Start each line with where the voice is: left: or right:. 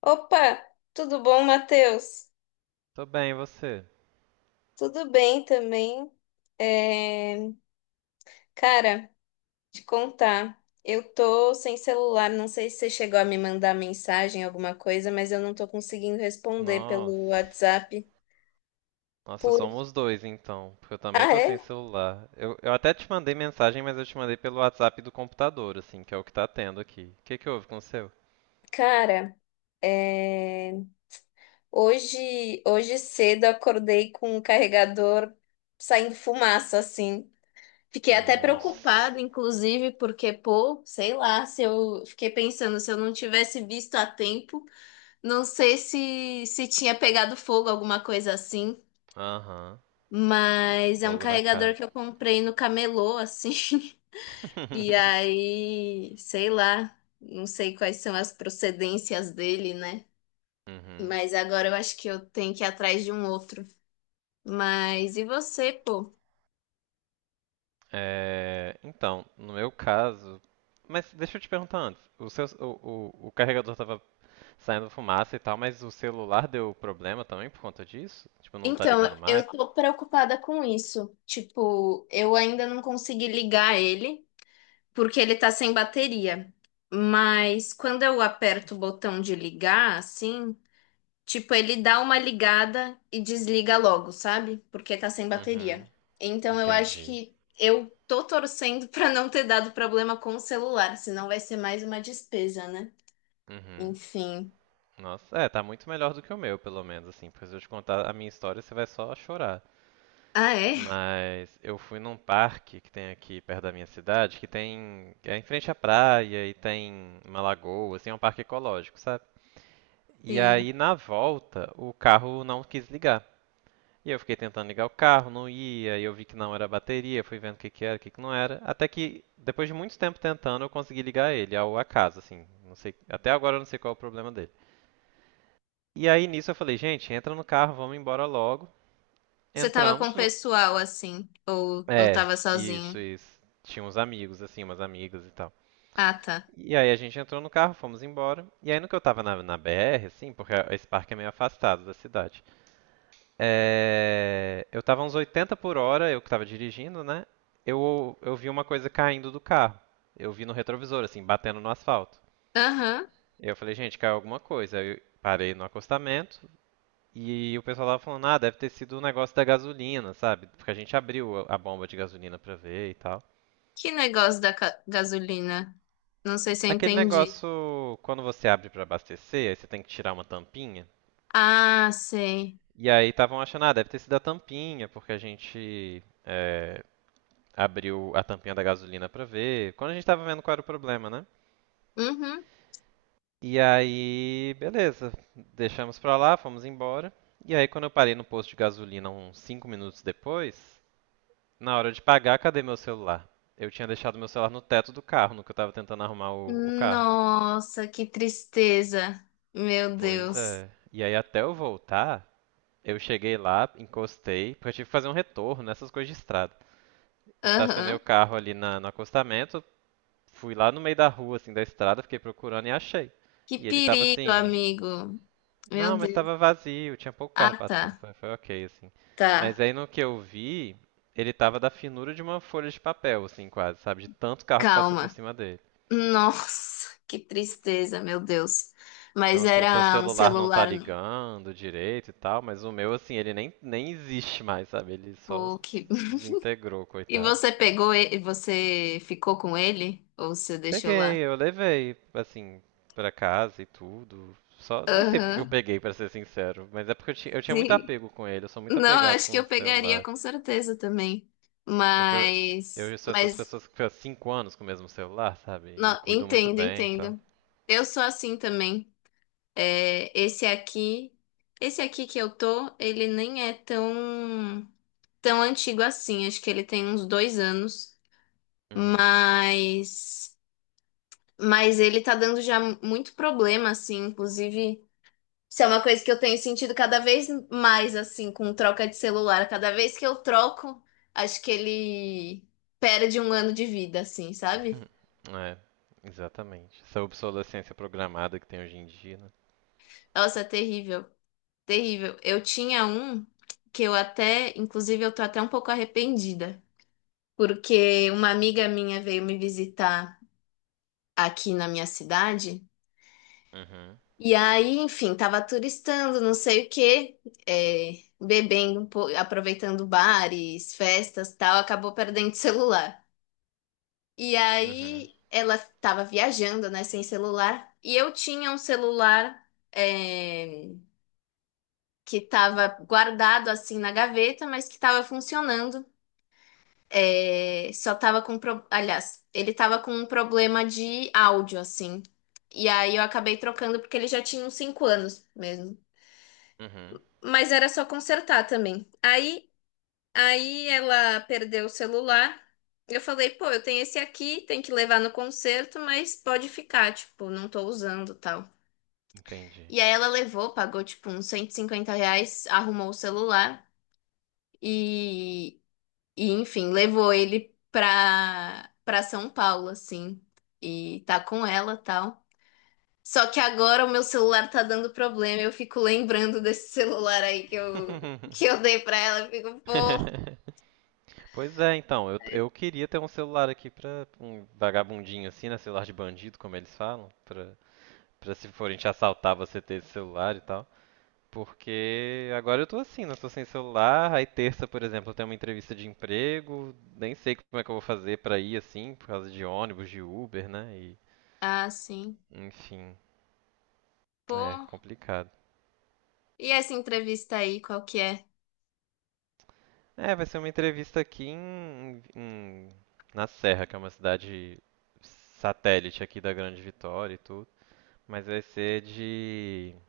left: Opa, tudo bom, Matheus?
right: Tô bem, e você?
left: Tudo bem também. É, cara, te contar, eu tô sem celular, não sei se você chegou a me mandar mensagem, alguma coisa, mas eu não tô conseguindo responder pelo
right: Nossa.
left: WhatsApp.
right: Nossa,
left: Por...
right: somos dois então, porque eu também
left: Ah,
right: tô sem
left: é?
right: celular. Eu até te mandei mensagem, mas eu te mandei pelo WhatsApp do computador, assim, que é o que tá tendo aqui. O que que houve com o seu?
left: Cara, é, hoje cedo eu acordei com o carregador saindo fumaça, assim. Fiquei até
right: Nossa.
left: preocupada, inclusive, porque, pô, sei lá, se eu fiquei pensando, se eu não tivesse visto a tempo, não sei se tinha pegado fogo, alguma coisa assim.
right: Aham.
left: Mas é um
right: Fogo na
left: carregador
right: casa.
left: que eu comprei no camelô, assim. E aí, sei lá, não sei quais são as procedências dele, né?
right: Uhum.
left: Mas agora eu acho que eu tenho que ir atrás de um outro. Mas e você, pô?
right: É, então, no meu caso. Mas deixa eu te perguntar antes. O seu, o carregador tava saindo fumaça e tal, mas o celular deu problema também por conta disso? Tipo, não tá
left: Então,
right: ligando mais?
left: eu tô preocupada com isso. Tipo, eu ainda não consegui ligar ele, porque ele tá sem bateria. Mas quando eu aperto o botão de ligar, assim, tipo, ele dá uma ligada e desliga logo, sabe? Porque tá sem
right: Uhum.
left: bateria. Então, eu acho
right: Entendi.
left: que eu tô torcendo pra não ter dado problema com o celular, senão vai ser mais uma despesa, né?
right: Uhum.
left: Enfim.
right: Nossa, é, tá muito melhor do que o meu, pelo menos, assim, porque se eu te contar a minha história, você vai só chorar.
left: Ah, é?
right: Mas eu fui num parque que tem aqui perto da minha cidade, que tem, é em frente à praia e tem uma lagoa, assim, é um parque ecológico, sabe? E
left: Sim.
right: aí na volta, o carro não quis ligar. E eu fiquei tentando ligar o carro, não ia, e eu vi que não era bateria, fui vendo o que que era, o que que não era, até que depois de muito tempo tentando, eu consegui ligar ele ao acaso, assim, não sei, até agora eu não sei qual é o problema dele. E aí nisso eu falei, gente, entra no carro, vamos embora logo.
left: Você tava com o
right: Entramos no.
left: pessoal, assim, ou
right: É,
left: tava
right: isso,
left: sozinho?
right: isso. Tinha uns amigos, assim, umas amigas e tal.
left: Ah, tá.
right: E aí a gente entrou no carro, fomos embora. E aí no que eu tava na BR, assim, porque esse parque é meio afastado da cidade. É, eu tava uns 80 por hora, eu que tava dirigindo, né? Eu vi uma coisa caindo do carro. Eu vi no retrovisor, assim, batendo no asfalto.
left: Aham.
right: Eu falei, gente, caiu alguma coisa. Aí eu parei no acostamento. E o pessoal tava falando, ah, deve ter sido o negócio da gasolina, sabe? Porque a gente abriu a bomba de gasolina pra ver e tal.
left: Que negócio da gasolina? Não sei se eu
right: Aquele
left: entendi.
right: negócio, quando você abre pra abastecer, aí você tem que tirar uma tampinha.
left: Ah, sei.
right: E aí estavam achando, ah, deve ter sido a tampinha, porque abriu a tampinha da gasolina pra ver. Quando a gente tava vendo qual era o problema, né?
left: Uhum.
right: E aí, beleza, deixamos pra lá, fomos embora. E aí, quando eu parei no posto de gasolina uns 5 minutos depois, na hora de pagar, cadê meu celular? Eu tinha deixado meu celular no teto do carro, no que eu tava tentando arrumar o carro.
left: Nossa, que tristeza. Meu
right: Pois
left: Deus.
right: é. E aí, até eu voltar, eu cheguei lá, encostei, porque eu tive que fazer um retorno nessas coisas de estrada. Estacionei
left: Aham.
right: o carro ali no acostamento, fui lá no meio da rua, assim, da estrada, fiquei procurando e achei.
left: Que
right: E ele tava
left: perigo,
right: assim,
left: amigo. Meu
right: não, mas tava
left: Deus.
right: vazio, tinha pouco carro
left: Ah,
right: passando.
left: tá.
right: Foi ok, assim.
left: Tá.
right: Mas aí no que eu vi, ele tava da finura de uma folha de papel, assim, quase, sabe? De tanto carro que passou por
left: Calma.
right: cima dele.
left: Nossa, que tristeza, meu Deus.
right: Então,
left: Mas
right: assim, seu
left: era um
right: celular não tá
left: celular. No
right: ligando direito e tal, mas o meu, assim, ele nem existe mais, sabe? Ele só
left: poke.
right: desintegrou,
left: E
right: coitado.
left: você pegou ele? Você ficou com ele? Ou você deixou lá?
right: Peguei, eu levei, assim, pra casa e tudo. Só, nem sei porque que eu
left: Aham.
right: peguei, pra ser sincero, mas é porque eu tinha muito
left: Sim.
right: apego com ele, eu sou muito
left: Não,
right: apegado
left: acho que
right: com o
left: eu pegaria
right: celular.
left: com certeza também.
right: Porque eu,
left: Mas,
right: eu sou essas
left: mas,
right: pessoas que ficam 5 anos com o mesmo celular, sabe? E
left: não,
right: cuido muito
left: entendo,
right: bem e tal.
left: entendo. Eu sou assim também. É, esse aqui que eu tô, ele nem é tão, tão antigo assim. Acho que ele tem uns 2 anos.
right: Uhum.
left: Mas, mas ele tá dando já muito problema, assim. Inclusive. Isso é uma coisa que eu tenho sentido cada vez mais, assim, com troca de celular. Cada vez que eu troco, acho que ele perde um ano de vida, assim, sabe?
right: É, exatamente. Essa obsolescência programada que tem hoje em dia, né?
left: Nossa, é terrível, terrível. Eu tinha um que eu até, inclusive, eu tô até um pouco arrependida, porque uma amiga minha veio me visitar aqui na minha cidade,
right: Uhum.
left: e aí, enfim, tava turistando, não sei o quê, é, bebendo um pouco, aproveitando bares, festas, tal, acabou perdendo o celular. E
right: Uhum.
left: aí ela estava viajando, né, sem celular. E eu tinha um celular é, que estava guardado assim na gaveta, mas que estava funcionando. É, só estava com, aliás, ele estava com um problema de áudio assim. E aí eu acabei trocando porque ele já tinha uns 5 anos mesmo.
right: Uhum,
left: Mas era só consertar também. Aí ela perdeu o celular. Eu falei, pô, eu tenho esse aqui, tem que levar no concerto, mas pode ficar, tipo, não tô usando tal.
right: entendi.
left: E aí ela levou, pagou, tipo, uns R$ 150, arrumou o celular e, e enfim, levou ele pra São Paulo, assim. E tá com ela, tal. Só que agora o meu celular tá dando problema, eu fico lembrando desse celular aí que eu, que eu dei pra ela, eu fico, pô.
right: Pois é, então, eu queria ter um celular aqui pra um vagabundinho assim, né? Celular de bandido, como eles falam, pra se forem te assaltar você ter esse celular e tal. Porque agora eu tô assim, né? Tô sem celular, aí terça, por exemplo, eu tenho uma entrevista de emprego, nem sei como é que eu vou fazer pra ir assim, por causa de ônibus, de Uber, né? E,
left: Ah, sim.
right: enfim, é
left: Pô,
right: complicado.
left: e essa entrevista aí, qual que é?
right: É, vai ser uma entrevista aqui na Serra, que é uma cidade satélite aqui da Grande Vitória e tudo. Mas vai ser de. Como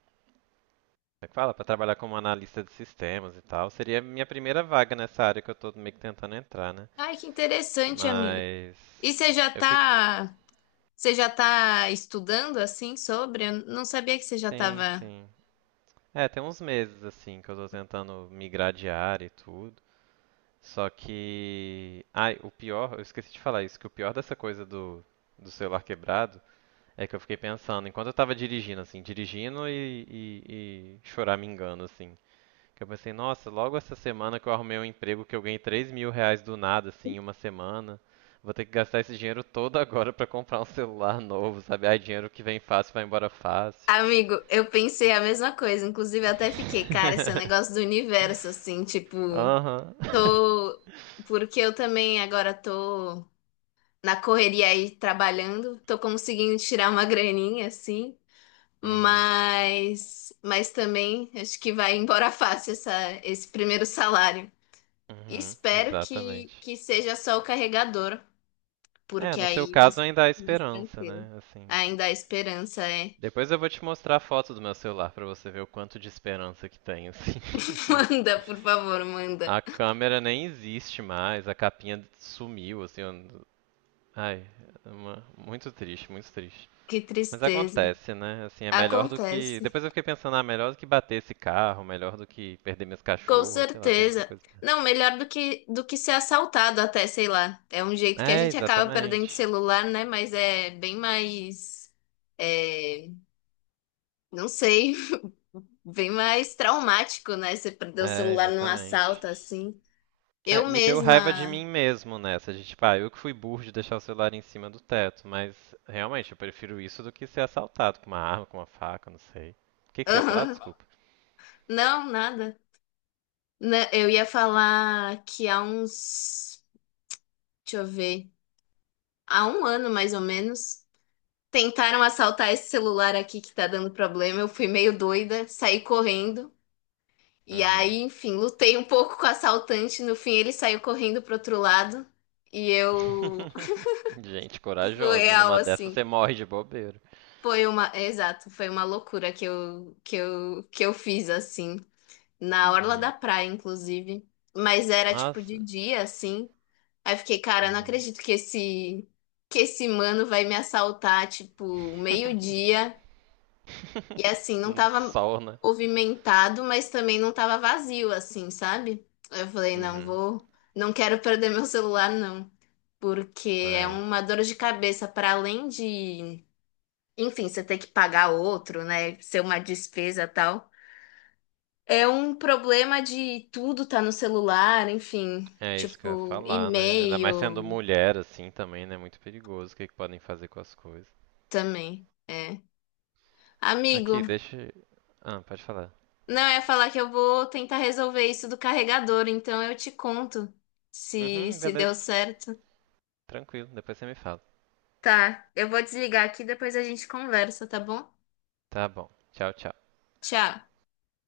right: é que fala? Para trabalhar como analista de sistemas e tal. Seria a minha primeira vaga nessa área que eu tô meio que tentando entrar, né?
left: Ai, que interessante, amigo.
right: Mas.
left: E você já
right: Eu fico.
left: você já tá estudando assim sobre? Eu não sabia que você já
right: Sim,
left: tava.
right: sim. É, tem uns meses assim que eu tô tentando migrar de área e tudo. Só que. Ai, o pior, eu esqueci de falar isso, que o pior dessa coisa do, do celular quebrado é que eu fiquei pensando, enquanto eu tava dirigindo, assim, dirigindo e choramingando, assim. Que eu pensei, nossa, logo essa semana que eu arrumei um emprego que eu ganhei R$ 3.000 do nada, assim, em uma semana. Vou ter que gastar esse dinheiro todo agora pra comprar um celular novo, sabe? Ai, dinheiro que vem fácil vai embora fácil.
left: Amigo, eu pensei a mesma coisa. Inclusive, eu até fiquei, cara, esse é um negócio do universo, assim, tipo,
right: Aham.
left: tô. Porque eu também agora tô na correria aí trabalhando, tô conseguindo tirar uma graninha, assim,
right: Uhum.
left: mas. Mas também acho que vai embora fácil essa, esse primeiro salário.
right: Uhum.
left: Espero que,
right: Exatamente.
left: que seja só o carregador,
right: É,
left: porque
right: no seu
left: aí vai
right: caso
left: ser
right: ainda há
left: mais
right: esperança,
left: tranquilo.
right: né? Assim,
left: Ainda há esperança, é.
right: depois eu vou te mostrar a foto do meu celular pra você ver o quanto de esperança que tem, assim.
left: Manda, por favor, manda.
right: A câmera nem existe mais, a capinha sumiu, assim. Ai, muito triste, muito triste.
left: Que
right: Mas
left: tristeza.
right: acontece, né? Assim, é melhor do que.
left: Acontece.
right: Depois eu fiquei pensando, ah, melhor do que bater esse carro, melhor do que perder minhas
left: Com
right: cachorras, sei lá, tem muita
left: certeza.
right: coisa.
left: Não, melhor do que ser assaltado até, sei lá. É um jeito que a
right: É,
left: gente acaba perdendo
right: exatamente.
left: celular, né? Mas é bem mais, é, não sei, bem mais traumático, né? Você perder o
right: É,
left: celular num
right: exatamente.
left: assalto assim.
right: É,
left: Eu
right: me deu raiva de
left: mesma.
right: mim mesmo nessa, de tipo, ah, eu que fui burro de deixar o celular em cima do teto, mas realmente eu prefiro isso do que ser assaltado com uma arma, com uma faca, não sei. O que que você ia falar? Desculpa.
left: Não, nada. Né, eu ia falar que há uns, deixa eu ver, há um ano mais ou menos, tentaram assaltar esse celular aqui que tá dando problema. Eu fui meio doida, saí correndo. E aí,
right: Uhum.
left: enfim, lutei um pouco com o assaltante. No fim, ele saiu correndo pro outro lado. E eu,
right: Gente
left: foi
right: corajosa,
left: real,
right: numa dessa
left: assim.
right: você morre de bobeira.
left: Foi uma, é, exato, foi uma loucura que eu fiz, assim, na orla da
right: Uhum.
left: praia, inclusive. Mas era tipo de
right: Nossa.
left: dia, assim. Aí eu fiquei, cara, eu não
right: Uhum.
left: acredito que esse mano vai me assaltar, tipo, meio-dia. E assim, não tava
right: Sol, né?
left: movimentado, mas também não tava vazio, assim, sabe? Aí eu falei, não,
right: Uhum.
left: vou, não quero perder meu celular, não. Porque é
right: Ai.
left: uma dor de cabeça, para além de, enfim, você ter que pagar outro, né? Ser uma despesa e tal. É um problema de tudo tá no celular, enfim,
right: É isso que eu ia
left: tipo,
right: falar, né? Ainda mais sendo
left: e-mail
right: mulher assim também, né? Muito perigoso o que que podem fazer com as coisas.
left: também. É. Amigo,
right: Aqui, deixa. Ah, pode falar.
left: não, eu ia falar que eu vou tentar resolver isso do carregador, então eu te conto se
right: Uhum,
left: se deu
right: beleza,
left: certo.
right: tranquilo, depois você me fala.
left: Tá, eu vou desligar aqui, depois a gente conversa, tá bom?
right: Tá bom, tchau, tchau.
left: Tchau.